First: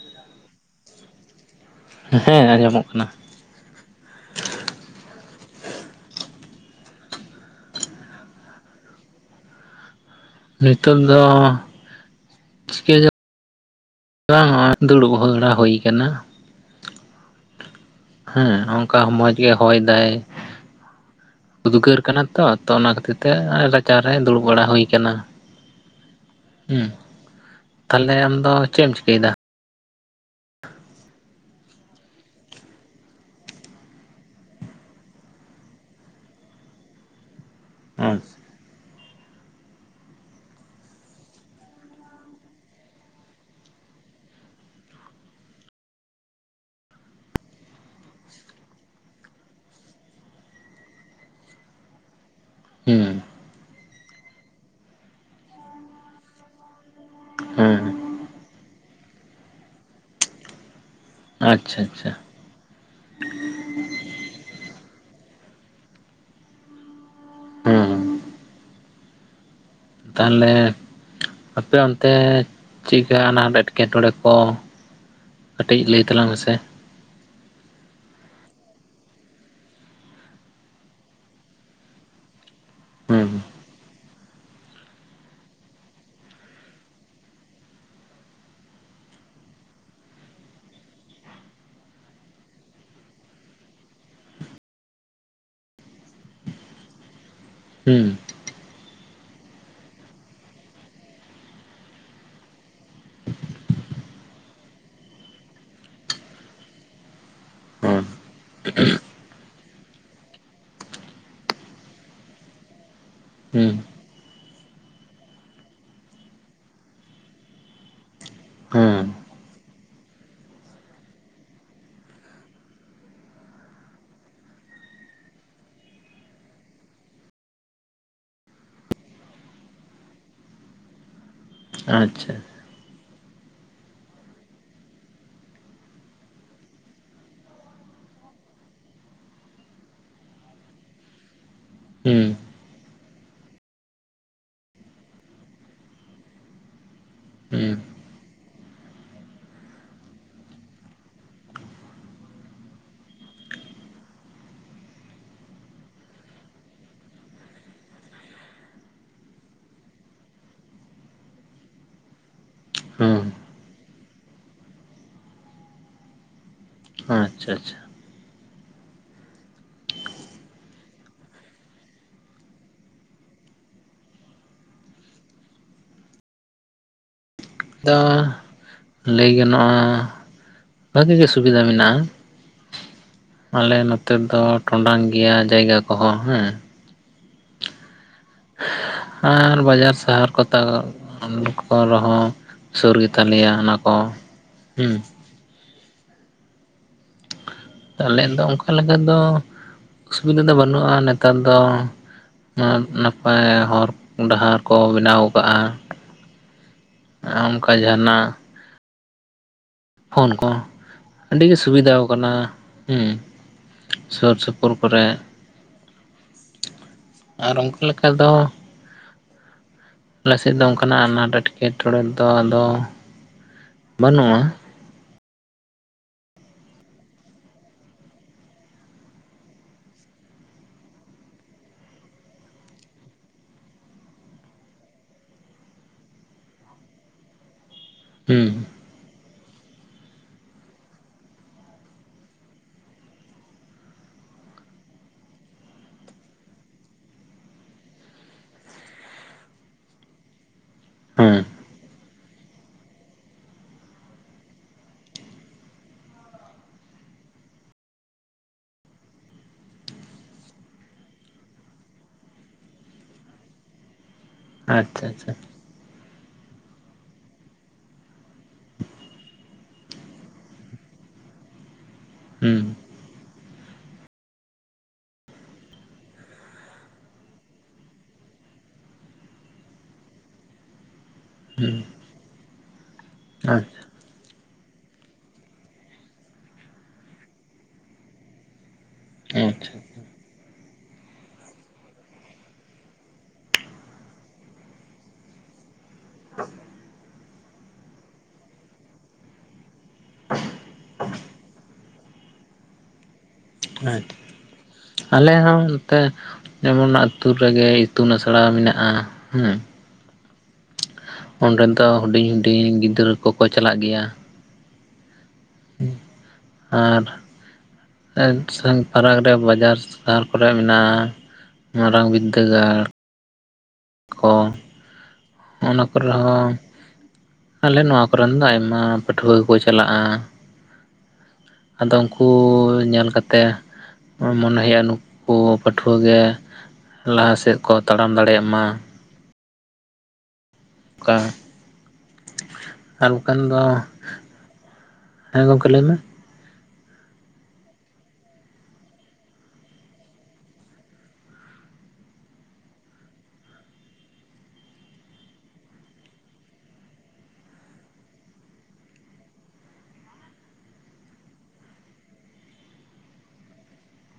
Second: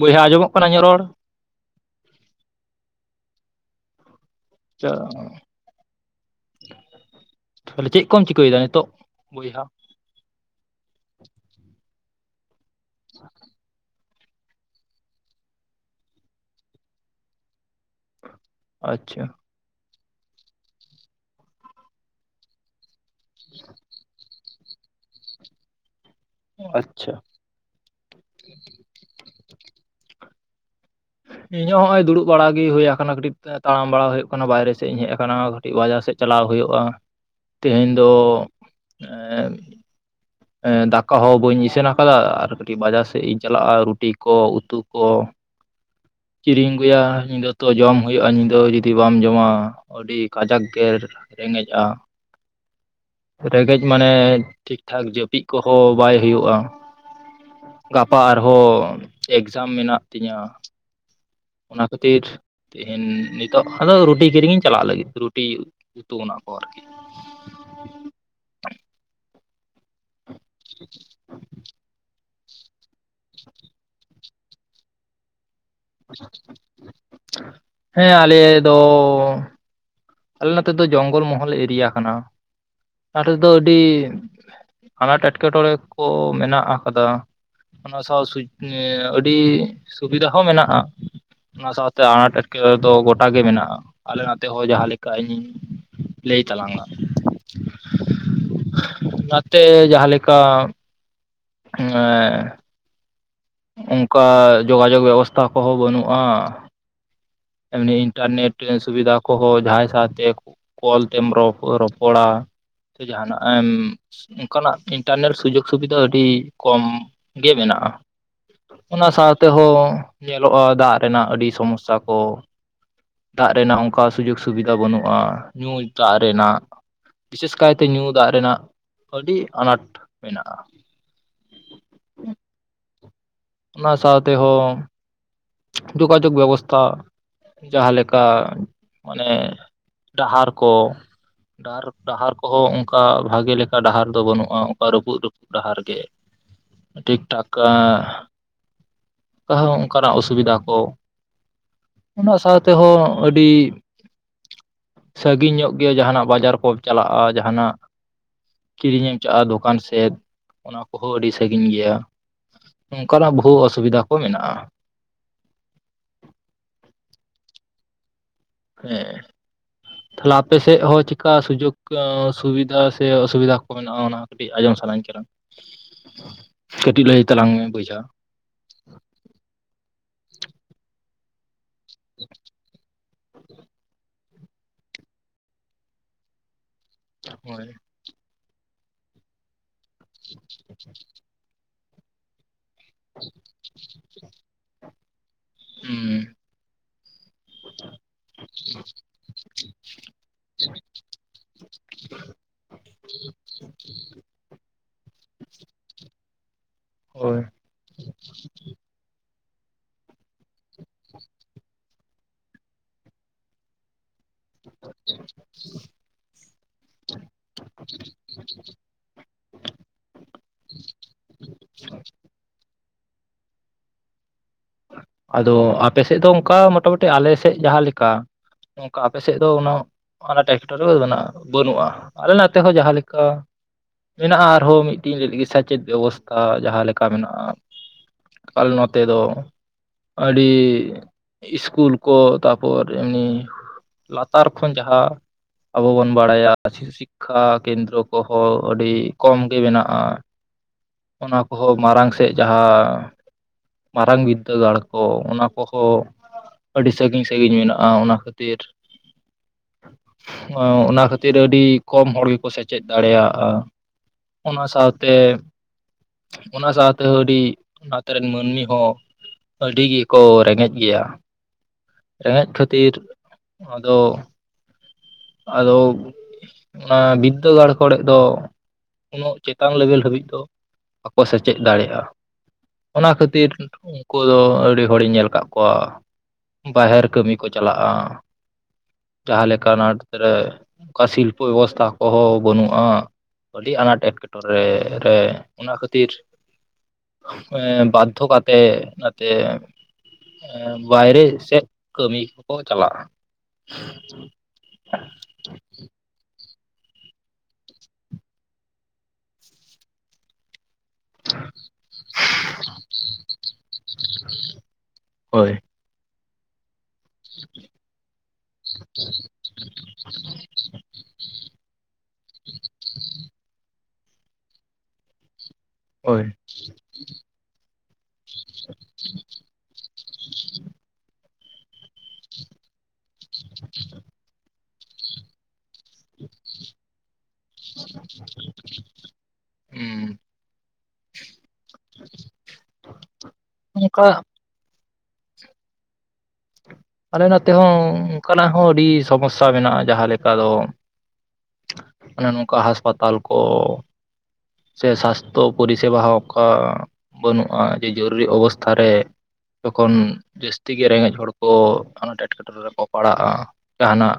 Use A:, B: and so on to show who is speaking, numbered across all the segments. A: ᱵᱚᱭᱦᱟ ᱟᱸᱡᱚᱢᱚᱜ ᱤᱧᱟᱜ ᱨᱚᱲ?
B: ᱦᱮᱸ ᱟᱸᱡᱚᱢᱚᱜ ᱠᱟᱱᱟ ᱾
A: ᱪᱟ ᱛᱟᱦᱚᱞᱮ ᱪᱮᱜ ᱠᱚᱢ ᱪᱤᱠᱟᱹᱭᱮᱫᱟ ᱱᱤᱛᱚᱜ ᱵᱚᱭᱦᱟ?
B: ᱱᱤᱛᱚᱜ ᱫᱚ ᱪᱤᱠᱟᱹ ᱡᱚ ᱵᱟᱝ ᱦᱚᱜᱼᱚᱭ ᱫᱩᱲᱩᱵ ᱦᱚᱲᱟ ᱦᱳᱭ ᱠᱟᱱᱟ ᱾ ᱦᱮᱸ ᱦᱚᱜᱼᱚᱝᱠᱟ
A: ᱟᱪᱪᱷᱟ
B: ᱢᱚᱡ ᱜᱮ ᱦᱚᱭ ᱫᱟᱭ, ᱩᱫᱽᱜᱟᱹᱨ ᱠᱟᱱᱟ ᱛᱚ ᱟᱨᱛᱚ ᱚᱱᱟ ᱠᱷᱟᱹᱛᱤᱨ ᱛᱮ ᱨᱟ ᱪᱟᱨᱮ ᱫᱩᱲᱩᱵ ᱵᱟᱲᱟ ᱦᱩᱭ ᱠᱟᱱᱟ ᱾ ᱦᱩᱸ,
A: ᱟᱪᱪᱷᱟ
B: ᱛᱟᱦᱞᱮ ᱟᱢ ᱫᱚ ᱪᱮᱜ ᱮᱢ ᱪᱤᱠᱟᱹᱭᱮᱫᱟ?
A: ᱤᱧ ᱦᱚᱸ ᱦᱚᱜᱼᱚᱭ ᱫᱩᱲᱩᱵ ᱵᱟᱲᱟ ᱜᱮ ᱦᱩᱭᱩᱭᱟ ᱠᱟᱱᱟ ᱠᱟᱹᱴᱤᱛ ᱛᱟᱲᱟᱢ ᱵᱟᱲᱟ ᱦᱳᱭᱳᱜ ᱠᱟᱱᱟ ᱵᱟᱭᱨᱮ ᱥᱮᱜ ᱤᱧ ᱦᱮᱡ ᱟᱠᱟᱱᱟ ᱾ ᱠᱟᱹᱴᱤᱡ ᱵᱟᱡᱟᱨ ᱥᱮᱫ ᱪᱟᱞᱟᱣ ᱦᱳᱭᱳᱜᱼᱟ, ᱛᱮᱦᱮᱱ ᱫᱚ
B: ᱦᱩᱸ
A: ᱮᱸᱢ ᱮᱸ ᱫᱟᱠᱟ ᱦᱚᱸ ᱵᱟᱹᱧ ᱤᱥᱤᱱ ᱟᱠᱟᱫᱟ ᱟᱨ ᱠᱟᱹᱴᱤᱡ ᱵᱟᱡᱟᱨ ᱥᱮᱜ ᱤᱧ ᱪᱟᱞᱟᱜᱼᱟ ᱨᱩᱴᱤ ᱠᱚ ᱩᱛᱩ ᱠᱚ ᱠᱤᱨᱤᱧ ᱟᱹᱜᱩᱭᱟ ᱧᱤᱫᱟᱹ ᱛᱚ ᱡᱚᱢ ᱦᱩᱭᱩᱜᱼᱟ ᱧᱤᱫᱟᱹ ᱡᱩᱫᱤ ᱵᱟᱢ ᱡᱚᱢᱟ ᱟᱹᱰᱤ ᱠᱟᱡᱟᱠ ᱜᱮᱨ ᱨᱮᱸᱜᱮᱡᱽᱼᱟ᱾
B: ᱦᱩᱸ,
A: ᱨᱮᱸᱜᱮᱡᱽ ᱢᱟᱱᱮ ᱴᱷᱤᱠ ᱴᱷᱟᱠ ᱡᱟᱹᱯᱤᱫ ᱠᱚᱦᱚᱸ ᱵᱟᱭ ᱦᱩᱭᱩᱜᱼᱟ᱾
B: ᱦᱮᱸ,
A: ᱜᱟᱯᱟ ᱟᱨᱦᱚ ᱮᱠᱡᱟᱢ ᱢᱮᱱᱟᱜ ᱛᱤᱧᱟᱹ,
B: ᱟᱪᱪᱷᱟ
A: ᱚᱱᱟ
B: ᱟᱪᱪᱷᱟ
A: ᱠᱷᱟᱹᱛᱤᱨ ᱛᱮᱦᱤᱧ ᱱᱤᱛᱚᱜ ᱟᱫᱚ ᱨᱩᱴᱤ ᱠᱤᱨᱤᱧ ᱤᱧ ᱪᱟᱞᱟᱜ ᱞᱟᱹᱜᱤᱫ ᱨᱩᱴᱤ, ᱩᱛᱩ ᱚᱱᱟ ᱠᱚ ᱟᱨᱠᱤ᱾
B: ᱦᱩᱸ ᱦᱩᱸ᱾ ᱛᱟᱦᱚᱞᱮ ᱟᱯᱮ ᱚᱱᱛᱮ ᱪᱮᱫᱠᱟ ᱟᱱᱟᱴ ᱮᱸᱴᱠᱮᱴᱚᱬᱮ ᱠᱚ ᱠᱟᱹᱴᱤᱡ ᱞᱟᱹᱭ ᱛᱟᱞᱟᱝ ᱢᱮᱥᱮ
A: ᱦᱮᱸ ᱟᱞᱮ ᱫᱚ ᱟᱞᱮ ᱱᱚᱛᱮ ᱫᱚ ᱡᱚᱝᱜᱚᱞ ᱢᱚᱦᱚᱞ ᱮᱨᱤᱭᱟ ᱠᱟᱱᱟ ᱟᱞᱮ
B: ᱦᱩᱸ
A: ᱫᱚ ᱟᱹᱰᱤ ᱟᱱᱟᱴ ᱮᱸᱴᱠᱮᱴᱚᱲᱮ ᱠᱚ ᱢᱮᱱᱟᱜ ᱟᱠᱟᱫᱟ᱾ ᱚᱱᱟ ᱥᱟᱶ ᱥᱩ ᱟᱹᱰᱤ ᱥᱩᱵᱤᱫᱷᱟ ᱦᱚᱸ ᱢᱮᱱᱟᱜᱼᱟ᱾ ᱚᱱᱟ ᱥᱟᱶᱛᱮ ᱟᱱᱟᱴ ᱮᱸᱴᱠᱮᱴᱚᱲᱮ ᱫᱚ ᱜᱚᱴᱟ ᱜᱮ ᱢᱮᱱᱟᱜᱼᱟ ᱟᱞᱮ ᱱᱚᱛᱮ ᱦᱚᱸ ᱡᱟᱦᱟᱸ ᱞᱮᱠ ᱠᱟ ᱤᱧᱤᱧ ᱞᱟᱹᱭ ᱛᱟᱞᱟᱝᱼᱟ᱾
B: ᱦᱩᱸ,
A: ᱥᱮ ᱡᱟᱦᱟᱸ ᱞᱮᱠᱟ ᱮᱸ ᱚᱝᱠᱟ ᱡᱳᱜᱟᱡᱳᱜ ᱵᱮᱵᱚᱥᱛᱟ ᱠᱚᱦᱚᱸ ᱵᱟᱹᱱᱩᱜᱼᱟ᱾ ᱮᱢᱱᱤ
B: ᱦᱩᱸ
A: ᱤᱱᱴᱟᱨᱱᱮᱴ ᱥᱩᱵᱤᱫᱟ ᱠᱚᱦᱚᱸ ᱡᱟᱦᱟᱸᱭ ᱥᱟᱶᱛᱮᱼᱼ ᱠᱚᱞ ᱛᱮᱢ ᱨᱚᱯᱚ ᱨᱚᱯᱚᱲᱟ ᱥᱮ ᱡᱟᱦᱟᱱᱟᱜ ᱮᱢᱼᱼ
B: ᱦᱩᱸ
A: ᱚᱝᱠᱟᱱᱟᱜ ᱤᱱᱴᱟᱨᱱᱮᱴ ᱥᱩᱡᱳᱜ ᱥᱩᱵᱤᱫᱟ ᱟᱰᱤ ᱠᱚᱢ ᱜᱮ ᱢᱮᱱᱟᱜᱼᱟ᱾
B: ᱦᱩᱸ
A: ᱚᱱᱟ ᱥᱟᱶ ᱛᱮᱦᱚᱸ ᱧᱮᱞᱚᱜᱼᱟ ᱫᱟᱜ ᱨᱮᱱᱟᱜ ᱟᱹᱰᱤ ᱥᱚᱢᱚᱥᱥᱟ ᱠᱚ᱾ ᱫᱟᱜ ᱨᱮᱱᱟᱜ ᱚᱱᱠᱟ ᱥᱩᱡᱳᱜ ᱥᱩᱵᱤᱫᱟ ᱵᱟᱹᱱᱩᱜᱼᱟ ᱧᱩ ᱫᱟᱜ ᱨᱮᱱᱟᱜ᱾ ᱵᱤᱥᱮᱥ ᱠᱟᱭᱛᱮ ᱧᱩ ᱫᱟᱜ ᱨᱮᱱᱟᱜ ᱟᱰᱤ ᱟᱱᱟᱴ ᱢᱮᱱᱟᱜᱼᱟ᱾
B: ᱟᱪᱪᱷᱟ
A: ᱚᱱᱟ ᱥᱟᱶᱛᱮ ᱦᱚᱸᱼᱼ ᱡᱳᱜᱟᱡᱳᱜ ᱵᱮᱵᱚᱥᱛᱷᱟᱼᱼ ᱡᱟᱦᱟᱸ ᱞᱮᱠᱟ ᱢᱟᱱᱮ ᱰᱟᱦᱟᱨ ᱠᱚᱼᱼ ᱰᱟᱦᱟᱨ
B: ᱦᱩᱸ
A: ᱰᱟᱦᱟᱨ ᱠᱚᱦᱚᱸ ᱚᱝᱠᱟ ᱵᱷᱟᱜᱮ ᱞᱮᱠᱟ ᱰᱟᱦᱟᱨ ᱫᱚ ᱵᱟᱹᱱᱩᱜᱼᱟ ᱚᱱᱠᱟ ᱨᱟᱹᱯᱩᱫ ᱨᱟᱹᱯᱩᱫ ᱰᱟᱦᱟᱨ ᱜᱮ᱾ ᱴᱷᱤᱠ ᱴᱷᱟᱠ
B: ᱦᱩᱸ
A: ᱟᱸ ᱛᱟᱦᱩ ᱚᱝᱠᱟ ᱚᱱᱠᱟᱱᱟᱜ ᱚ-ᱼ ᱥᱩᱵᱤᱫᱷᱟ ᱠᱚ ᱚᱱᱟ ᱥᱟᱶ ᱛᱮᱦᱚᱸ ᱟᱹᱰᱤᱼᱼ ᱥᱟᱹᱜᱤᱧ ᱧᱚᱜ ᱜᱮᱭᱟ ᱡᱟᱦᱟᱱᱟᱜ ᱵᱟᱡᱟᱨ ᱠᱚ ᱪᱟᱞᱟᱜᱼᱟ ᱡᱟᱦᱟᱱᱟᱜᱼᱼ ᱠᱤᱨᱤᱧ ᱮᱢ ᱪᱟᱜᱼᱟ ᱫᱚᱠᱟᱱ ᱥᱮᱫ ᱚᱱᱟ ᱠᱚᱦᱚᱸ ᱟᱹᱰᱤ ᱥᱟᱹᱜᱤᱧ ᱜᱮᱭᱟ᱾
B: ᱦᱩᱸ
A: ᱚᱜᱠᱟᱱᱟᱜ ᱵᱚᱦᱩ ᱚᱥᱩᱵᱤᱫᱟ ᱠᱚ ᱢᱮᱱᱟᱜᱼᱟ᱾
B: ᱟᱪᱪᱷᱟ ᱟᱪᱪᱷᱟ
A: ᱦᱮᱸ ᱛᱟᱦᱞᱮ ᱟᱯᱮ ᱥᱮᱫ ᱦᱚᱸ ᱪᱮᱠᱟ ᱟᱹ ᱥᱩᱡᱩᱜ ᱥᱩᱵᱤᱫᱟ ᱥᱮ ᱚᱥᱩᱵᱤᱫᱟ ᱠᱚ᱾ ᱢᱮᱱᱟᱜᱼᱟ ᱚᱱᱟ ᱠᱟᱹᱴᱤᱡ ᱟᱸᱡᱚᱢ ᱥᱟᱱᱟᱧ ᱠᱟᱱᱟ ᱠᱟᱹᱴᱤᱡ ᱞᱟᱹᱭ ᱛᱟᱞᱟᱝ ᱢᱮ᱾
B: ᱟᱫᱚ
A: ᱵᱚᱭᱦᱟ
B: ᱞᱟᱹᱭ ᱜᱟᱱᱚᱜᱼᱟ ᱵᱷᱟᱹᱜᱤ ᱜᱮᱼᱼ ᱥᱩᱵᱤᱫᱟ ᱢᱮᱱᱟᱜᱼᱟ ᱟᱞᱮ ᱱᱚᱛᱮ ᱫᱚ ᱴᱚᱰᱟᱝ ᱜᱮᱭᱟ ᱡᱟᱭᱜᱟ ᱠᱚᱦᱚᱸ ᱦᱮᱸ
A: ᱦᱳᱭ
B: ᱟᱨ ᱵᱟᱡᱟᱨ ᱥᱟᱦᱟᱨ ᱠᱚ ᱛᱟ ᱚᱱᱠᱟ ᱨᱮᱦᱚᱸ ᱥᱩᱨ ᱜᱮᱛᱟ ᱞᱮᱭᱟ ᱚᱱᱟ ᱠᱚ ᱦᱚᱸ ᱩᱸ
A: ᱦᱩᱸ
B: ᱟᱞᱮ ᱫᱚ ᱚᱝᱠᱟ ᱞᱮᱠᱟ ᱫᱚ ᱚᱥᱩᱵᱤᱫᱟ ᱫᱚ ᱵᱟᱹᱱᱩᱜᱼᱟ ᱱᱮᱛᱟᱨ ᱫᱚ᱾ ᱱᱟ ᱱᱟᱯᱟᱭ ᱦᱚᱨ ᱰᱟᱦᱟᱨ ᱠᱚ ᱵᱮᱱᱟᱣ ᱠᱟᱜᱼᱟ ᱟ
A: ᱦᱳᱭ
B: ᱚᱝᱠᱟ ᱡᱟᱸᱦᱟᱱᱟᱜ ᱯᱷᱳᱱ ᱠᱚ ᱟᱹᱰᱤ ᱜᱮ ᱥᱩᱵᱤᱫᱟᱣ ᱠᱟᱱᱟ ᱦᱩᱸ ᱥᱩᱨ ᱥᱩᱯᱩᱨ ᱠᱚᱨᱮ ᱟᱨ ᱚᱱᱠᱟ ᱞᱮᱠᱟ ᱫᱚ ᱟᱞᱮᱥᱮᱫ ᱫᱚ ᱚᱱᱠᱟᱱᱟᱜ ᱟᱱᱟᱴ ᱮᱴᱠᱮ ᱴᱚᱬᱮ ᱫᱚ ᱟᱫᱚ ᱵᱟᱹᱱᱩᱜᱼᱟ
A: ᱟᱫᱚ ᱟᱯᱮᱥᱮᱫ ᱫᱚ ᱚᱝᱠᱟ ᱢᱚᱴᱟ ᱢᱩᱴᱤ ᱟᱞᱮ ᱥᱮᱜ ᱡᱟᱦᱟᱸ ᱞᱮᱠᱟ ᱚᱝᱠᱟ ᱟᱯᱮᱥᱮᱫ ᱫᱚ ᱚᱱᱟᱹ ᱚᱱᱟ ᱴᱮᱠᱴᱚᱨ ᱨᱮᱫᱚ ᱢᱮᱱᱟᱜ-ᱟ ᱵᱟᱹᱱᱩᱜᱼᱟ ᱟᱞᱮ ᱞᱟᱛᱮ ᱦᱚᱸ ᱡᱟᱦᱟᱸᱮᱠᱟ ᱢᱮᱱᱟᱜᱼᱟ ᱟᱨᱦᱚᱸ ᱢᱤᱫᱴᱤᱧ [inaudible] ᱪᱮᱫ ᱵᱮᱵᱚᱥᱛᱷᱟ ᱡᱟᱦᱟᱸ ᱞᱮᱠᱟ ᱢᱮᱱᱟᱜᱼᱟ
B: ᱦᱩᱸ
A: ᱟᱞᱮ ᱱᱚᱛᱮ ᱫᱚ ᱟᱹᱰᱤ ᱥᱠᱩᱞ ᱠᱚ ᱛᱟᱨᱯᱚᱨ ᱮᱢᱱᱤ ᱞᱟᱛᱟᱨ ᱠᱷᱚᱱ ᱡᱟᱦᱟᱸ ᱟᱵᱚ ᱵᱚᱱ ᱵᱟᱲᱟᱭᱟ [inaudible] ᱥᱤᱠᱠᱷᱟ ᱠᱮᱱᱫᱨᱚ ᱠᱚᱦᱚᱸ ᱟᱹᱰᱤ ᱠᱚᱢ ᱜᱮ ᱢᱮᱱᱟᱜᱼᱟ ᱚᱱᱟ
B: ᱦᱩᱸ
A: ᱠᱚᱦᱚᱸ ᱢᱟᱨᱟᱝ ᱥᱮᱫ ᱡᱟᱦᱟᱸ ᱢᱟᱨᱟᱝ ᱵᱤᱫ ᱫᱟᱹᱜᱟᱲ ᱠᱚ ᱚᱱᱟ ᱠᱚᱦᱚᱸ ᱟᱹᱰᱤ ᱥᱟᱹᱜᱤᱧ ᱥᱟᱹᱜᱤᱧ ᱢᱮᱱᱟᱜᱼᱟ ᱚᱱᱟ ᱠᱷᱟᱹᱛᱤᱨ ᱚᱱᱟ ᱠᱷᱟᱹᱛᱤᱨ ᱟᱹᱰᱤ ᱠᱚᱢ ᱦᱚᱲ ᱜᱮᱠᱚ ᱥᱮᱪᱮᱫ ᱫᱟᱲᱮᱭᱟᱜᱼᱟ ᱚᱱᱟ
B: ᱟᱪᱪᱷᱟ
A: ᱥᱟᱶᱛᱮ
B: ᱟᱪᱪᱷᱟ
A: ᱚᱱᱟ ᱥᱟᱣᱛᱮ ᱟᱹᱰᱤ ᱦᱟᱛ ᱨᱮᱱ ᱢᱟᱹᱱᱢᱤ ᱦᱚᱸ ᱟᱹᱰᱤ ᱜᱮᱠᱚ ᱨᱮᱸᱜᱮᱡ ᱜᱮᱭᱟ ᱨᱮᱸᱜᱮᱡ
B: ᱦᱩᱸ
A: ᱠᱷᱟᱹᱛᱤᱨ ᱟᱫᱚ ᱟᱫᱚ ᱚᱱᱟ ᱵᱤᱫᱽᱫᱟᱹᱜᱟᱲ ᱠᱚᱲᱮᱜ ᱫᱚ ᱩᱱᱟᱹᱜ ᱪᱮᱛᱟᱱ ᱞᱮᱵᱮᱞ ᱦᱟᱹᱵᱤᱡ ᱫᱚ ᱵᱟᱠᱚ ᱥᱮᱪᱮᱫ
B: ᱦᱩᱸ
A: ᱫᱟᱲᱮᱭᱟᱜᱼᱟ ᱚᱱᱟ ᱠᱷᱟᱹᱛᱤᱨ
B: ᱟᱪᱪᱷᱟ
A: ᱠᱩ ᱫᱚ ᱟᱹᱰᱤ ᱦᱚᱲᱤᱧ ᱧᱮᱞ ᱟᱠᱟᱫ ᱠᱚᱣᱟ ᱵᱟᱦᱮᱨ ᱠᱟᱹᱢᱤ ᱠᱚ ᱪᱟᱞᱟᱜᱼᱟ᱾ ᱡᱟᱦᱟ ᱞᱮᱠᱟ
B: ᱟᱪᱪᱷᱟ
A: ᱟᱱᱟᱴ ᱨᱮ ᱚᱠᱟ ᱥᱤᱞᱯᱟᱹ ᱵᱮᱵᱚᱥᱛᱷᱟ ᱠᱚᱦᱚᱸ ᱵᱟᱹᱱᱩᱜᱼᱟ ᱟᱹᱰᱤ ᱟᱱᱟᱴ ᱮᱸᱴᱠᱮ ᱴᱚᱨᱮ ᱨᱮ ᱚᱱᱟ ᱠᱷᱟᱹᱛ ᱛᱤᱨ ᱵᱟᱫᱽᱫᱷᱚ ᱠᱟᱛᱮ ᱚᱱᱟᱛᱮ ᱵᱟᱭᱨᱮ ᱥᱮᱫ ᱠᱟᱹᱢᱤ ᱠᱚᱠᱚ ᱪᱟᱞᱟᱜᱼᱟ
B: ᱟᱪᱪᱷᱟ ᱟᱞᱮ ᱦᱚᱸ ᱚᱱᱛᱮ ᱡᱮᱢᱚᱱ ᱟᱹᱛᱩ ᱨᱮᱜᱮ ᱤᱛᱩᱱ ᱟᱥᱲᱟ ᱢᱮᱱᱟᱜᱼᱟ ᱦᱩᱸ ᱚᱸᱰᱮ ᱫᱚ ᱦᱩᱰᱤᱧ ᱦᱩᱰᱤᱧ ᱜᱤᱫᱽᱨᱟᱹ ᱠᱚᱠᱚ ᱪᱟᱞᱟᱜ ᱜᱮᱭᱟ
A: ᱦᱳᱭ᱾
B: ᱦᱩᱸ ᱟᱨ
A: [inaudible]
B: [inaudible] ᱯᱟᱨᱟᱠ ᱨᱮ ᱵᱟᱡᱟᱨ ᱥᱟᱦᱟᱨ ᱠᱚᱨᱮ ᱢᱮᱱᱟᱜᱼᱟ᱾ ᱢᱟᱨᱟᱝ ᱵᱤᱫᱽᱫᱟᱹᱜᱟᱲ ᱠᱚ ᱚᱱᱟ ᱠᱚᱨᱮ
A: ᱦᱳᱭ
B: ᱱᱟᱜ ᱦᱚᱸ ᱟᱞᱮ ᱱᱚᱣᱟ ᱠᱚᱨᱮᱱ ᱫᱚ ᱟᱭᱢᱟ ᱯᱟᱹᱴᱷᱩᱣᱟᱹ ᱜᱮᱠᱚ ᱪᱟᱞᱟᱜᱼᱟ᱾ ᱟᱫᱚ ᱩᱱᱠᱩ ᱧᱮᱞ ᱠᱟᱛᱮᱜ ᱢᱚᱱᱮ ᱦᱩᱭᱩᱜᱼᱟ ᱱᱩᱠ ᱠᱩ ᱯᱟᱹᱴᱷᱣᱟᱹ ᱜᱮ ᱞᱟᱦᱟ ᱥᱮᱫ ᱠᱚ ᱛᱟᱲᱟᱢ ᱫᱟᱲᱮᱭᱟᱜ ᱢᱟ
A: ᱦᱩᱸ
B: ᱠᱟ ᱟᱨ ᱰᱟᱠᱷᱟᱱ ᱫᱚ
A: ᱚᱱᱠᱟ
B: ᱦᱮᱸ ᱜᱚᱝᱠᱮ ᱞᱟᱹᱭ ᱢᱮ
A: ᱟᱞᱮ ᱱᱛᱮ ᱦᱚᱸ ᱚᱱᱠᱟᱱᱟᱜ ᱦᱚᱸ ᱟᱹᱰᱤ ᱥᱚᱢᱚᱥᱟ ᱢᱮᱱᱟᱜᱼᱟ ᱡᱟᱦᱟᱸ ᱞᱮᱠᱟ ᱫᱚ ᱚᱱᱮ ᱱᱚᱝᱠᱟ ᱦᱟᱥᱯᱟᱛᱟᱞ ᱠᱚ ᱥᱮ ᱥᱟᱥᱛᱷᱚ ᱯᱚᱨᱤᱥᱮᱵᱟ ᱦᱚ. ᱚᱱᱠᱟ ᱵᱟᱹᱱᱩᱜᱼᱟ ᱡᱮ ᱡᱚᱨᱩᱨᱤ ᱚᱵᱚᱥᱛᱷᱟ ᱨᱮ ᱡᱚᱠᱷᱚᱱ ᱡᱟᱹᱥᱛᱤ ᱜᱮ ᱨᱮᱸᱜᱮᱡ ᱦᱚᱲ ᱠᱚ ᱟᱱᱟᱴ ᱮᱴᱠᱮ ᱴᱚᱬᱮ ᱨᱮᱠᱚ ᱯᱟᱲᱟᱜᱼᱟ ᱡᱟᱦᱟᱱᱟᱜ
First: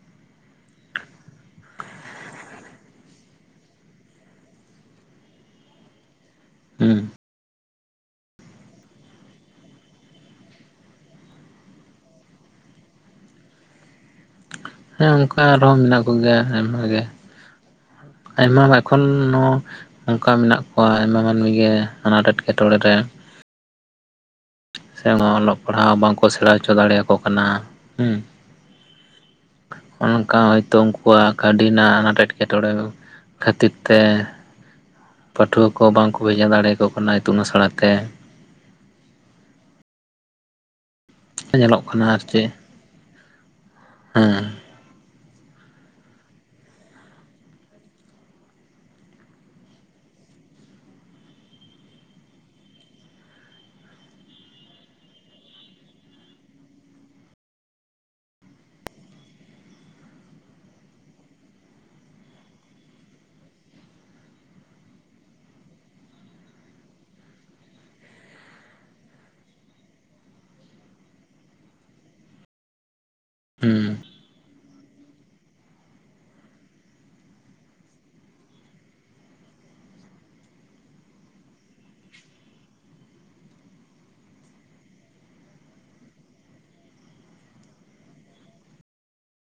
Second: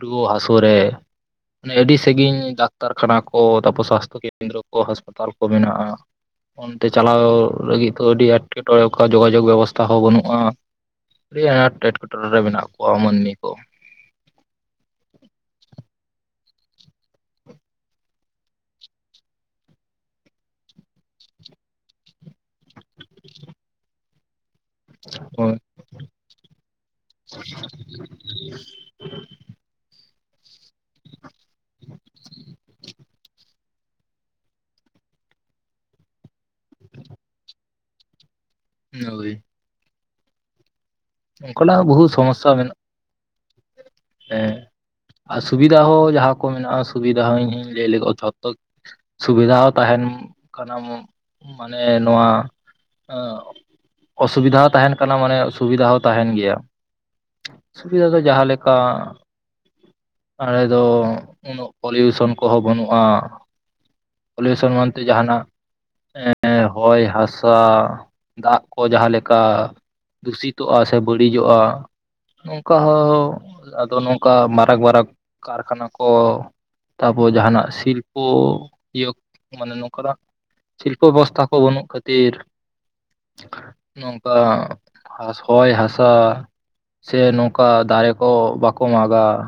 A: ᱨᱩᱣᱟᱹ ᱦᱟᱹᱥᱩ ᱨᱮ ᱚᱱᱮ ᱟᱹᱰᱤ ᱥᱟᱺᱜᱤᱧ ᱰᱟᱠᱛᱟᱨ ᱠᱷᱟᱱᱟ ᱠᱚ ᱛᱟᱯᱚᱨ ᱥᱟᱥᱛᱚ ᱠᱮᱱᱫᱨᱚ ᱠᱚ ᱦᱟᱥᱯᱟᱛᱟᱞ ᱠᱚ ᱢᱮᱱᱟᱜᱼᱟ᱾ ᱚᱱᱛᱮ
B: ᱦᱩᱸ
A: ᱪᱟᱞᱟᱣ ᱞᱟᱹᱜᱤᱫ ᱫᱚ ᱟᱹᱰᱤ ᱮᱴᱠᱮ ᱴᱚᱬᱮ ᱡᱳᱜᱟᱡᱳᱜᱽ ᱵᱮᱵᱚᱥᱛᱟ ᱦᱚᱸ ᱵᱟᱹᱱᱩᱜᱼᱟ᱾ ᱟᱹᱰᱤ ᱟᱴ ᱮᱴᱠᱮᱴᱚᱬᱮ ᱨᱮ ᱢᱮᱱᱟᱜ ᱠᱚᱣᱟ ᱢᱟᱹᱱᱢᱤ ᱠᱚ᱾
B: ᱦᱮᱸ ᱚᱱᱠᱟ ᱟᱨᱦᱚᱸ ᱢᱮᱱᱟᱜ ᱠᱚᱜᱮᱭᱟ ᱟᱭᱢᱟ ᱜᱮ ᱠᱷᱚᱱ ᱦᱚᱸ ᱚᱱᱠᱟ ᱢᱮᱱᱟᱜ ᱠᱚᱣᱟ ᱟᱭᱢᱟ ᱢᱟᱱᱢᱤ ᱜᱮ ᱟᱱᱟᱴ ᱮᱴᱠᱮᱴᱚᱬᱮ ᱨᱮ᱾ ᱥᱮ ᱚᱞᱚᱜ ᱯᱟᱲᱦᱟᱜ ᱦᱚᱸ ᱵᱟᱝᱠᱚ ᱥᱮᱬᱟ ᱦᱚᱪᱚ ᱫᱟᱲᱮᱭᱟᱠᱚ ᱠᱟᱱᱟ ᱦᱮᱸ᱾ ᱚᱱᱠᱟ ᱦᱚᱭᱛᱳ ᱩᱱᱠᱩᱣᱟᱜ ᱠᱟᱹᱣᱰᱤ ᱨᱮᱱᱟᱜ ᱟᱱᱟᱴ ᱮᱸᱴᱠᱮᱴᱚᱬᱮ ᱫᱚ ᱠᱷᱟᱹᱛᱤᱨ ᱛᱮ ᱯᱟᱹᱴᱷᱩᱣᱟᱹ ᱠᱚ ᱵᱟᱝᱠᱚ ᱵᱷᱮᱡᱟ ᱫᱟᱲᱮᱭᱟᱠᱚ ᱠᱟᱱᱟ ᱤᱛᱩᱱ ᱟᱥᱲᱟ ᱛᱮ᱾
A: ᱳᱭ᱾ ᱚᱱᱠᱟᱱᱟᱜ
B: ᱧᱮᱞᱚᱜ
A: ᱦᱚᱸ ᱵᱚᱦᱩᱛ
B: ᱠᱟᱱᱟ ᱟᱨ ᱪᱮᱫ
A: ᱥᱚᱢᱚᱥᱥᱟ ᱢᱮᱱᱟᱜᱼᱟ᱾ ᱦᱮᱸ ᱟᱨ ᱚᱥᱩᱵᱤᱫᱷᱟ ᱦᱚᱸ ᱡᱟᱦᱟᱸ ᱠᱚ ᱢᱮᱱᱟᱜᱼᱟ ᱚᱥᱩᱵᱤᱫᱷᱟ ᱦᱚᱸ ᱤᱧᱤᱧ ᱞᱟᱹᱭ ᱞᱟᱹᱜᱤᱫ ᱡᱷᱚᱛᱚ ᱥᱩᱵᱤᱫᱷᱟ ᱦᱚᱸ ᱛᱟᱦᱮᱱ ᱠᱟᱱᱟ ᱢᱟᱱᱮ ᱱᱚᱣᱟ ᱚᱥᱩᱵᱤᱫᱷᱟ ᱛᱟᱦᱮᱱ ᱠᱟᱱᱟ ᱢᱟᱱᱮ ᱥᱩᱵᱤᱫᱷᱟ ᱦᱚᱸ ᱛᱟᱦᱮᱱ ᱜᱮᱭᱟ ᱾᱾ [inaudible] ᱥᱩᱵᱤᱫᱟ ᱫᱚ ᱡᱟᱦᱟᱸ ᱞᱮ ᱠᱟ ᱟᱞᱮ ᱫᱚ ᱩᱱᱟᱹᱜ ᱯᱚᱞᱤᱭᱩᱥᱚᱱ ᱠᱚᱦᱚᱸ ᱵᱟᱹᱱᱩᱜ-ᱟ ᱾ ᱯᱚᱞᱤᱭᱩᱥᱚᱱ ᱵᱟᱝ ᱛᱮ ᱡᱟᱸᱦᱟᱱᱟᱜ ᱮ ᱦᱚᱭ ᱦᱟᱸᱥᱟ ᱫᱟᱜ ᱠᱚ ᱡᱟᱦᱟᱸ ᱞᱮᱠᱟ ᱫᱩᱥᱤᱛᱚᱜ-ᱟ ᱥᱮ ᱵᱟᱹᱲᱤᱡᱚᱜ-ᱟ [inaudible] ᱱᱚᱝᱠᱟ ᱦᱚᱸ ᱟᱫᱚ
B: ᱦᱩᱸ
A: ᱱᱚᱝᱠᱟ ᱢᱟᱨ ᱯᱷᱟᱨᱟᱠ ᱵᱟᱨᱟᱠ ᱠᱟᱨᱠᱷᱟᱱᱟ ᱠᱚ ᱛᱟᱯᱚᱨ ᱡᱟᱦᱟᱱᱟᱜ ᱥᱤᱞᱯᱚ ᱠᱚ ᱤᱭᱟᱹ ᱢᱟᱱᱮ ᱱᱚᱝᱠᱟᱱᱟᱜ ᱥᱤᱞᱯᱚ ᱵᱮᱚᱥᱛᱷᱟ ᱠᱚ ᱵᱟᱹᱱᱩᱜ ᱠᱷᱟᱹᱛᱤᱨ ᱱᱚᱝᱠᱟ ᱦᱚᱭ ᱦᱟᱥᱟ ᱥᱮ ᱱᱚᱝᱠᱟ ᱫᱟᱨᱮ ᱠᱚ ᱵᱟᱠᱚ ᱢᱟᱜᱟ ᱾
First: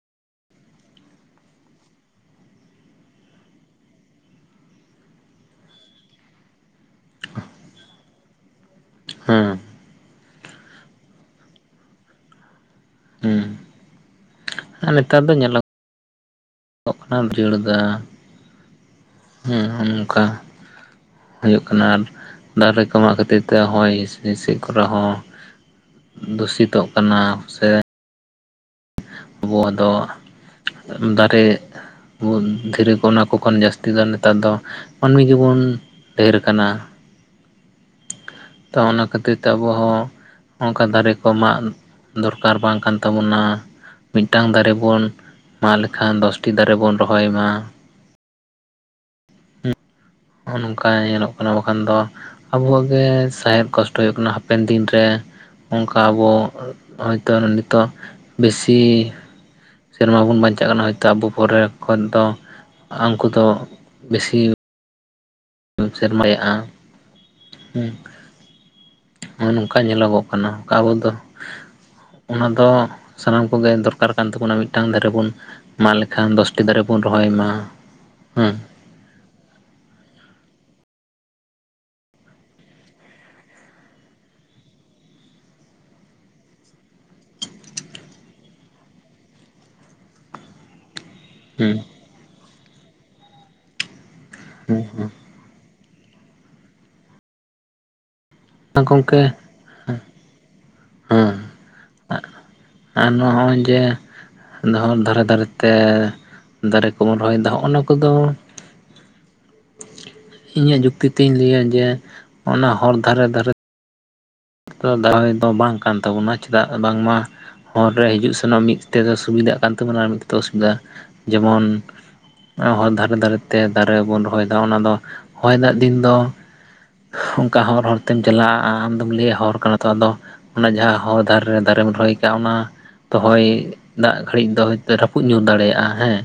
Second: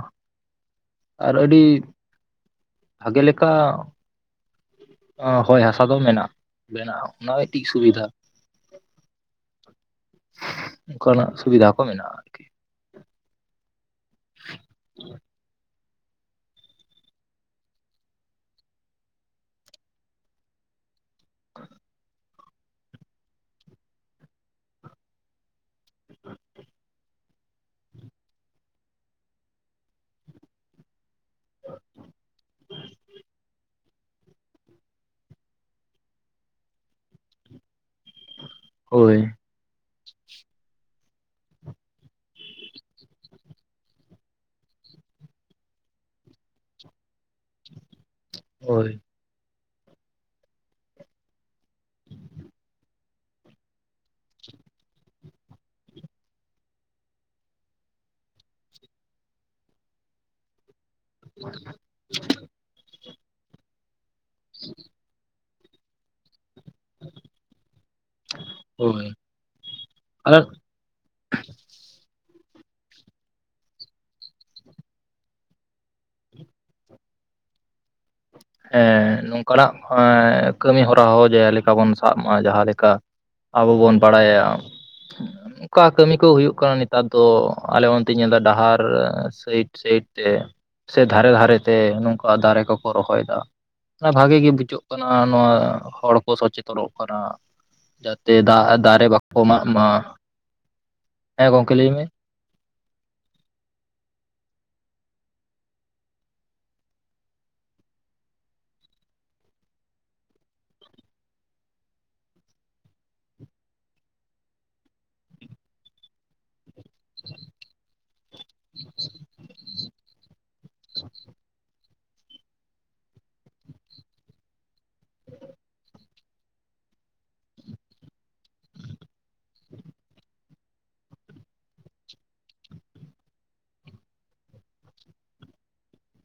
A: ᱟᱨ ᱟᱹᱰᱤ ᱵᱷᱟᱜᱮ ᱞᱮᱠᱟ ᱟᱸ ᱦᱚᱭ ᱦᱟᱥᱟ ᱫᱚ ᱢᱮᱱᱟᱜ-ᱟ ᱢᱮᱱᱟᱜ-ᱟ ᱚᱱᱟ ᱢᱤᱫᱴᱤᱡ ᱥᱩᱵᱤᱫᱷᱟ ᱾
B: ᱦᱮᱸ
A: [inaudible] ᱚᱱᱠᱟᱱᱟᱜ ᱥᱩᱵᱤᱫᱟ ᱠᱚ ᱢᱮᱱᱟᱜ-ᱟ ᱟᱨᱠᱤ ᱾
B: ᱦᱩᱸ ᱟᱨ ᱱᱮᱛᱟᱨ ᱫᱚ ᱧᱮᱞᱚᱜᱚᱜ [inaudible] ᱠᱟᱱᱟ [unintelligible] ᱮᱫᱟ ᱦᱮᱸ ᱦᱮᱸ ᱱᱚᱝᱠᱟ [inaudible] ᱦᱩᱭᱩᱜ ᱠᱟᱱᱟ ᱟᱨ ᱫᱟᱨᱮ ᱠᱚ ᱢᱟᱜ ᱠᱷᱟᱹᱛᱤᱨ ᱛᱮ ᱦᱚᱭ ᱦᱤᱸᱥᱤᱫ ᱠᱚᱨᱮ ᱦᱚᱸ ᱫᱩᱥᱤᱛᱚᱜ ᱠᱟᱱᱟ ᱥᱮ ᱟᱵᱚᱣᱟᱜ ᱫᱚ [inaudible] ᱫᱟᱨᱮ ᱫᱷᱤᱨᱤ ᱠᱚ ᱚᱱᱟ ᱠᱚ ᱠᱷᱚᱱ ᱡᱟᱹᱥᱛᱤ ᱫᱚ ᱱᱮᱛᱟᱨ ᱫᱚ ᱢᱟᱹᱱᱢᱤ ᱜᱮᱵᱚᱱ ᱰᱷᱮᱨ ᱟᱠᱟᱱᱟ ᱾
A: [inaudible]
B: [inaudible] ᱛᱚ ᱚᱱᱟ
A: ᱦᱳᱭ
B: ᱠᱷᱟᱹᱛᱤᱨ ᱟᱵᱚ ᱦᱚᱸ ᱱᱚᱝᱠᱟ ᱫᱟᱨᱮ ᱠᱚ ᱢᱟᱜ ᱫᱚᱨᱠᱟᱨ ᱵᱟᱝ ᱠᱟᱱ ᱛᱟᱵᱚᱱᱟ ᱾ ᱢᱤᱫᱴᱟᱝ ᱫᱟᱨᱮ ᱵᱚᱱ ᱢᱟᱜ ᱞᱮᱠᱷᱟᱱ ᱫᱚᱥᱴᱤ ᱫᱟᱨᱮ ᱵᱚᱱ ᱨᱚᱦᱚᱭ ᱢᱟ ᱾
A: ᱦᱳᱭ ᱾
B: ᱱᱚᱜ-ᱚᱭ ᱱᱚᱝᱠᱟ ᱧᱮᱞᱚᱜ ᱠᱟᱱᱟ ᱵᱟᱠᱷᱟᱱ ᱫᱚ ᱟᱵᱚᱣᱟᱜ ᱜᱮ ᱥᱟᱦᱮᱫ ᱦᱩᱭᱩᱜ ᱠᱟᱱᱟ ᱦᱟᱯᱮᱱ ᱫᱤᱱ ᱨᱮ ᱚᱱᱠᱟ ᱟᱵᱚ ᱦᱚᱭᱛᱚ ᱱᱤᱛᱚᱜ ᱵᱮᱥᱤ ᱥᱮᱨᱢᱟ ᱵᱚᱱ ᱵᱟᱧᱪᱟᱜ ᱠᱟᱱᱟ ᱦᱚᱭᱛᱚ ᱟᱵᱚ ᱯᱚᱨᱮ ᱠᱷᱚᱱ ᱫᱚ ᱩᱱᱠᱩ ᱫᱚ ᱵᱮᱥᱤ
A: [inaudible]
B: ᱥᱮᱨᱢᱟᱭᱟᱜ-ᱟ [inaudible] ᱦᱩᱸ
A: ᱦᱳᱭ
B: [inaudible] ᱱᱚᱜ-ᱱᱚᱝᱠᱟ ᱧᱮᱞᱚᱜᱚᱜ
A: ᱟᱨ
B: ᱠᱟᱱᱟ ᱾ ᱟᱵᱚ ᱫᱚ [inaudible] ᱚᱱᱟ ᱫᱚ ᱥᱟᱱᱟᱢ ᱠᱚᱜᱮ ᱫᱚᱨᱠᱟᱨ ᱠᱟᱱ ᱛᱟᱵᱚᱱᱟ ᱢᱤᱫᱴᱟᱝ ᱫᱟᱨᱮ ᱵᱚᱱ ᱢᱟᱜ ᱞᱮᱠᱷᱟᱱ ᱫᱚᱥᱴᱤ ᱫᱟᱨᱮ ᱵᱚᱱ ᱨᱚᱦᱚᱭ ᱢᱟ [inaudible] ᱦᱮᱸ ᱾
A: ᱦᱮᱸ ᱱᱚᱝᱠᱟᱱᱟᱜ ᱠᱟᱹᱢᱤ ᱦᱚᱨᱟ [unintelligible] ᱡᱮᱞᱮᱠᱟ ᱵᱚᱱ ᱥᱟᱵ ᱢᱟ ᱡᱟᱦᱟᱸ ᱞᱮᱠᱟ ᱟᱵᱚ ᱵᱚᱱ ᱵᱟᱲᱟᱭᱟ [inaudible] ᱚᱠᱟ ᱠᱟᱹᱢᱤ ᱠᱚ ᱦᱩᱭᱩᱜ ᱠᱟᱱᱟ ᱱᱮᱛᱟᱨ ᱫᱚ ᱟᱞᱮ ᱚᱱᱛᱮᱧ ᱧᱮᱞ ᱮᱫᱟ ᱰᱟᱦᱟᱨ ᱥᱟᱭᱤᱰ ᱥᱟᱭᱤᱰ ᱛᱮ ᱥᱮ ᱫᱷᱟᱨᱮ ᱫᱷᱟᱨᱮ ᱛᱮ
B: ᱦᱮᱸ
A: ᱱᱚᱝᱠᱟ ᱫᱟᱨᱮ ᱠᱚᱠᱚ ᱨᱚᱦᱚᱭ ᱮᱫᱟ ᱚᱱᱟ ᱵᱷᱟᱜᱮ ᱜᱮ ᱵᱩᱡᱷᱟᱹᱜ ᱠᱟᱱᱟ
B: ᱦᱮᱸ
A: ᱾ ᱱᱚᱣᱟ ᱦᱚᱲ ᱠᱚ ᱥᱚᱪᱮᱛᱚᱱᱚᱜ ᱠᱟᱱᱟ [inaudible] ᱡᱟ ᱛᱮ ᱫᱟᱜ
B: ᱦᱮᱸ
A: ᱫᱟᱨᱮ
B: ᱜᱚᱝᱠᱮ
A: ᱵᱟᱠᱚ ᱮᱢᱟᱜ ᱢᱟ [inaudible] ᱦᱮᱸ ᱜᱚᱝᱠᱮ ᱞᱟᱹᱭ ᱢᱮ ᱾
B: ᱟᱨ ᱱᱚᱜ-ᱚᱭ ᱡᱮ ᱰᱟᱦᱟᱨ ᱫᱷᱟᱨᱮ ᱫᱷᱟᱨᱮ ᱛᱮ ᱫᱟᱨᱮ ᱠᱚᱵᱚᱱ ᱨᱚᱦᱚᱭᱮᱫᱟ ᱦᱚᱜ-ᱱᱟ ᱠᱚᱫᱚ
A: [inaudible]
B: ᱤᱧᱟᱹᱜ ᱡᱩᱠᱛᱤ ᱛᱤᱧ ᱞᱟᱹᱭᱟ ᱡᱮ ᱚᱱᱟ ᱦᱚᱨ ᱫᱷᱟᱨᱮ ᱫᱷᱟᱨᱮ ᱫᱚᱦᱚᱭ ᱫᱚ ᱵᱟᱝ ᱠᱟᱱ ᱛᱟᱵᱚᱱᱟ ᱪᱮᱫᱟᱜ ᱵᱟᱝᱢᱟ ᱦᱚᱨ ᱨᱮ ᱦᱤᱡᱩᱜ ᱾ ᱢᱤᱫ ᱛᱮᱫᱚ ᱥᱩᱵᱤᱫᱷᱟᱜ ᱠᱟᱱ ᱛᱟᱵᱚᱱᱟ ᱟᱨ ᱢᱤᱫᱮᱫᱚ ᱚᱥᱩᱵᱤᱫᱟ ᱡᱮᱢᱚᱱ ᱦᱚᱨ ᱫᱷᱟᱨᱮ ᱫᱷᱟᱨᱮ ᱛᱮ ᱫᱟᱨᱮ ᱵᱚᱱ ᱨᱚᱦᱚᱭ ᱚᱱᱟ ᱫᱚ ᱦᱚᱭ ᱫᱟᱜ ᱫᱤᱱ ᱫᱚ ᱚᱱᱠᱟ ᱦᱚᱨ ᱦᱚᱨ ᱛᱮᱢ ᱪᱟᱞᱟᱜᱼᱟ ᱟᱢᱫᱢ ᱞᱟᱹᱭᱼᱟ ᱦᱚᱨ᱾ ᱠᱟᱱᱟ ᱛᱚ ᱟᱫᱚ ᱚᱱᱟ ᱡᱟᱦᱟᱸ ᱦᱚᱨ ᱫᱷᱟᱨᱮ ᱫᱟᱨᱮᱢ ᱨᱚᱦᱚᱭ ᱟᱠᱟᱜᱼᱟ ᱚᱱᱟ ᱛᱚ ᱦᱚᱭ ᱫᱟᱜ ᱜᱷᱟᱹᱲᱤᱡ ᱫᱚ ᱦᱭᱛ ᱨᱟᱹᱯᱩᱫ ᱧᱩ ᱫᱟᱲᱮᱭᱟᱜᱼᱟ ᱦᱮᱸ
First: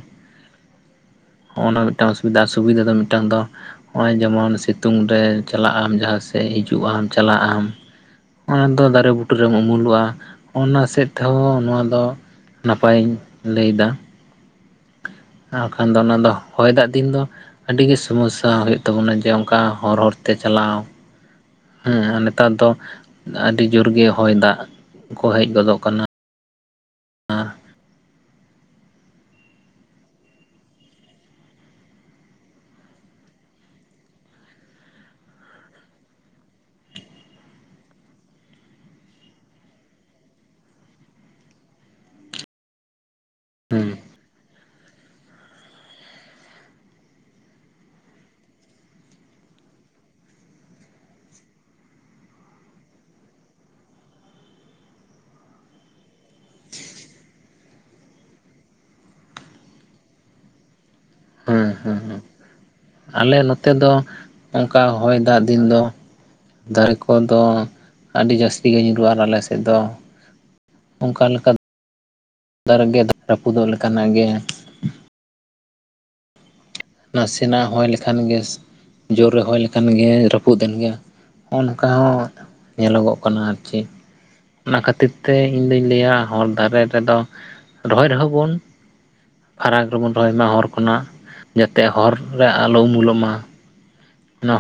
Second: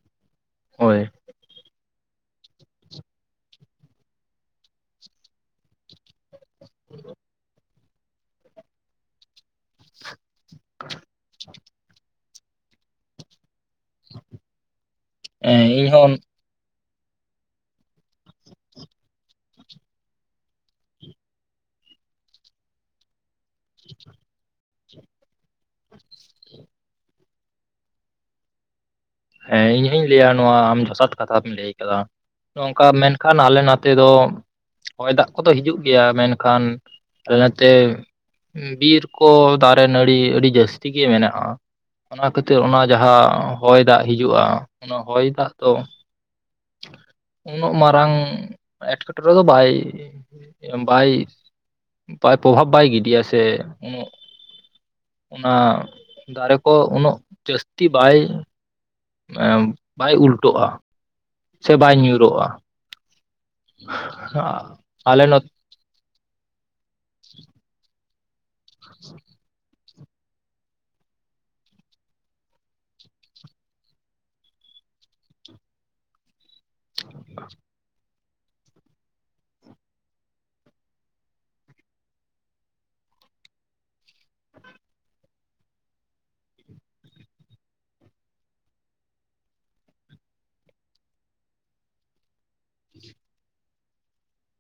A: ᱦᱳᱭ
B: ᱦᱚᱜᱼᱚᱭ ᱱᱚᱣᱟ ᱢᱤᱫᱴᱟᱝ ᱚᱥᱩᱵᱤᱫᱟ ᱟᱨ ᱥᱩᱵᱤᱫᱷᱟ ᱫᱚ ᱢᱤᱫᱴᱟᱝ ᱫᱚ ᱱᱚᱜᱼᱚᱭ ᱡᱮᱢᱚᱱ ᱥᱤᱛᱩᱝ ᱨᱮ ᱪᱟᱞᱟᱜ ᱡᱟᱦᱟᱸᱥᱮᱫ ᱦᱤᱡᱩᱜ ᱟᱢ ᱪᱟᱞᱟᱜ ᱟᱢ ᱚᱱᱟ ᱫᱚ ᱫᱟᱨᱮ ᱵᱩᱴᱟᱹᱨᱮᱢ ᱩᱢᱩᱞᱚᱜᱼᱟ ᱚᱱᱟ ᱥᱮᱫ ᱛᱮᱦᱚᱸ ᱱᱚᱣᱟ ᱫᱚ ᱱᱟᱯᱟᱭᱤᱧ ᱞᱟᱹᱭ ᱮᱫᱟ
A: ᱦᱮᱸ
B: ᱟᱨ ᱠᱷᱟᱱ ᱫᱚ
A: ᱤᱧᱦᱚᱸ
B: ᱚᱱᱟ ᱫᱚ ᱦᱚᱭ ᱫᱟᱜ ᱫᱤᱱ ᱫᱚ ᱟᱹᱰᱤ ᱜᱮ ᱥᱳᱢᱚᱥᱥᱟ ᱦᱩᱭᱩᱜ ᱛᱟᱵᱚᱱᱟ ᱡᱮ ᱚᱱᱠᱟ ᱦᱚᱨ ᱦᱚᱨ ᱛᱮ ᱪᱟᱞᱟᱣ᱾ ᱦᱮᱸ ᱟᱨ ᱱᱮᱛᱟᱨ ᱫᱚ ᱟᱹᱰᱤ ᱡᱳᱨ ᱜᱮ ᱦᱚᱭ ᱫᱟᱜ ᱠᱚ ᱦᱮᱡ ᱜᱚᱫᱚᱜ ᱠᱟᱱᱟ
A: ᱦᱮᱸ ᱤᱧ ᱦᱚᱧ ᱞᱟᱹᱭᱟ ᱱᱚᱣᱟ ᱟᱢ ᱡᱚᱥᱷᱟᱛ ᱠᱟᱛᱷᱟᱢ ᱞᱟᱹᱭ ᱠᱟᱫᱟ ᱱᱚᱝᱠᱟ ᱢᱮᱱᱠᱷᱟᱱ ᱟᱞᱮ ᱱᱚᱛᱮ ᱫᱚ ᱦᱚᱜᱭ ᱫᱟᱜ ᱠᱚᱫᱚ ᱦᱤᱡᱩᱜ ᱜᱮᱭᱟ ᱢᱮᱱᱠᱷᱟᱱ ᱟᱞᱮ ᱱᱟᱛᱮ ᱵᱤᱨ ᱠᱚ ᱫᱟᱨᱮ ᱱᱟᱹᱲᱤ ᱟᱹᱰᱤ ᱡᱟᱹᱥᱛᱤ ᱜᱮ ᱢᱮᱱᱟᱜᱼᱟ ᱚᱱᱟ ᱠᱷᱟᱹᱛᱤᱨ ᱚᱱᱟ ᱡᱟᱦᱟᱸ ᱦᱚᱭ
B: ᱦᱮᱸ
A: ᱫᱟᱜ ᱦᱤᱡᱩᱜᱼᱟ ᱚᱱᱟ ᱦᱚᱭ ᱫᱟᱜ ᱫᱚ ᱩᱱᱟᱹᱜ ᱢᱟᱨᱟᱝ ᱮᱴᱠᱮᱴᱚᱬᱮ ᱫᱚ ᱵᱟᱭ ᱵᱟᱭ ᱵᱟᱭ ᱯᱨᱚᱵᱵᱽ ᱵᱟᱭ ᱜᱤᱰᱤ ᱥᱮ ᱩᱱᱟᱜ ᱚᱱᱟ ᱫᱟᱨᱮ ᱠᱚ ᱩᱱᱟᱹᱜ ᱡᱟᱹᱥᱛᱤ ᱵᱟᱭ ᱵᱟᱭ ᱩᱞᱴᱚᱜᱼᱟ
B: ᱦᱮᱸ
A: ᱥᱮ ᱵᱟᱭ
B: ᱦᱮᱸ ᱦᱮᱸ
A: ᱧᱩᱨᱩᱜᱼᱟ
B: ᱟᱞᱮ ᱱᱚᱛᱮ ᱫᱚ ᱚᱱᱠᱟ ᱦᱚᱭ
A: ᱟᱞᱮ
B: ᱫᱟᱜ
A: ᱱᱚᱛ
B: ᱫᱤᱱ ᱫᱚ ᱫᱟᱨᱮ ᱠᱚᱫᱚ ᱟᱹᱰᱤ ᱡᱟᱹᱥᱛᱤ ᱜᱮ ᱧᱩᱨᱦᱩᱜᱼᱟ ᱟᱨ ᱟᱞᱮ ᱥᱮᱫ ᱫᱚ ᱚᱱᱠᱟ ᱞᱮᱠᱟ ᱫᱟᱨᱮᱜᱮ ᱨᱟᱹᱯᱩᱫᱚᱜ ᱞᱮᱠᱟᱱᱟᱜ ᱜᱮ ᱱᱟᱥᱮᱱᱟᱜ ᱦᱚᱭ ᱞᱮᱠᱷᱟᱱ ᱜᱮ ᱡᱳᱨ ᱨᱮ ᱦᱚᱭ ᱞᱮᱠᱷᱟᱱ ᱜᱮ ᱨᱟᱹᱯᱩᱫ ᱮᱱ ᱜᱮ ᱦᱚᱸᱜᱼ ᱱᱚᱝᱠᱟ ᱦᱚᱸ ᱧᱮᱞᱚᱜᱚᱜ ᱠᱟᱱᱟ ᱟᱨ ᱪᱮ ᱚᱱᱟ ᱠᱷᱟᱹᱛᱤᱨ ᱛᱮ ᱤᱧ ᱫᱩᱧ ᱞᱟᱹᱭᱟ ᱦᱚᱨ ᱫᱷᱟᱨᱮ ᱨᱮᱫᱚ ᱨᱚᱦᱚᱭ ᱨᱮᱦᱚᱸ ᱵᱚᱱ ᱯᱷᱟᱨᱟᱠ ᱨᱮᱵᱚᱱ ᱨᱚᱦᱚᱭ ᱢᱟ ᱦᱚᱨ ᱠᱷᱚᱱᱟᱜ ᱡᱟᱛᱮ ᱦᱚᱨ ᱨᱮ ᱟᱞᱚ ᱩᱢᱩᱞᱚᱜ ᱢᱟ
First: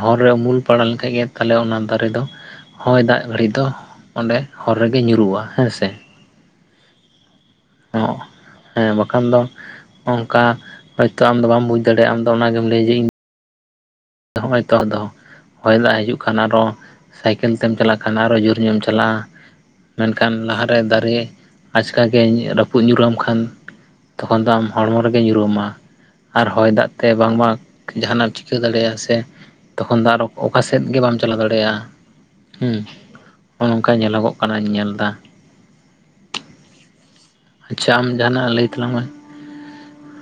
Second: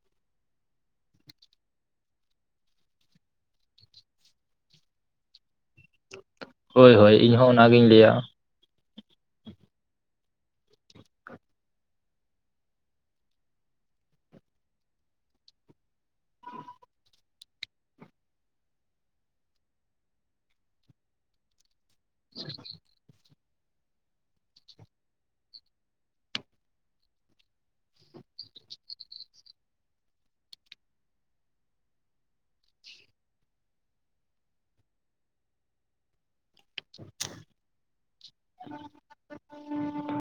B: ᱦᱚᱨ ᱨᱮ ᱩᱢᱩᱞ ᱯᱟᱲᱟᱣ ᱞᱮᱠᱷᱟᱡ ᱜᱮ ᱛᱟᱦᱚᱞᱮ ᱚᱱᱟ ᱫᱟᱨᱮ ᱫᱚ ᱦᱚᱭ ᱫᱟᱜ ᱜᱷᱟᱹᱲᱤ ᱫᱚ ᱚᱸᱰᱮ ᱦᱚᱨ ᱨᱮᱜᱮ ᱧᱩᱨᱩᱜᱼᱟ ᱦᱮᱸ ᱥᱮ
A: ᱦᱳᱭ ᱦᱳᱭ ᱚᱱᱟᱜᱤᱧ ᱞᱟᱹᱭᱟ
B: ᱦᱮᱸ ᱵᱟᱠᱷᱟᱱ ᱫᱚ ᱚᱱᱠᱟ ᱦᱚᱭᱛᱚ ᱟᱢ ᱫᱚ ᱵᱟᱢ ᱵᱩᱡ ᱫᱟᱲᱮᱭᱟᱜᱼᱟ ᱟᱢᱫᱚ ᱚᱱᱟᱜᱮᱢ ᱞᱟᱹᱭ ᱡᱮ ᱤᱧ ᱦᱚᱜᱼᱚᱭ ᱛᱚ ᱟᱫ ᱦᱚᱭ ᱫᱟᱜ ᱦᱤᱡᱩᱜ ᱠᱷᱟᱱ ᱟᱨᱚ ᱥᱟᱭᱠᱮᱞ ᱛᱮᱢ ᱪᱟᱞᱟᱜ ᱠᱷᱟᱱ ᱟᱨᱚ ᱡᱳᱨ ᱧᱚᱜ ᱮᱢ ᱪᱟᱞᱟᱜᱼᱟ ᱢᱮᱱᱠᱷᱟᱱ ᱞᱟᱦᱟᱨᱮ ᱫᱟᱨᱮ ᱟᱪᱠᱟᱜᱮ ᱨᱟᱹᱯᱩᱫ ᱧᱩᱨᱢ ᱠᱷᱟᱱ ᱛᱚᱠᱷᱚᱱ ᱫᱚ ᱟᱢ ᱦᱚᱲᱢᱚ ᱨᱮᱜᱮ ᱧᱩᱨ ᱟᱢᱟ᱾ ᱟᱨ ᱦᱚᱭ ᱫᱟᱜ ᱛᱮ ᱵᱟᱝᱢᱟ ᱡᱟᱦᱟᱱᱟᱜ ᱮᱢ ᱪᱤᱠᱟᱹ ᱫᱟᱲᱮᱭᱟᱜᱼᱟ ᱥᱮ᱾ ᱛᱮ ᱛᱚᱠᱷᱚᱱ ᱟᱨ ᱚᱠᱟᱥᱮᱫ ᱜᱮ ᱵᱟᱢ ᱪᱟᱞᱟᱣ ᱫᱟᱲᱮᱭᱟᱜᱼᱟ᱾ ᱦᱩ ᱦᱚᱸᱜ ᱱᱚᱜ-ᱚ ᱱᱚᱝᱠᱟ ᱧᱮᱞᱚᱜᱚᱜ ᱠᱟᱱᱟᱹᱧ ᱧᱮᱞ ᱫᱟ᱾
A: [unintelligible]
B: ᱟᱪᱪᱷᱟ ᱟᱢ ᱡᱟᱦᱟᱱᱟᱜ ᱞᱟᱹᱭ ᱛᱟᱞᱟᱝ ᱢᱮ?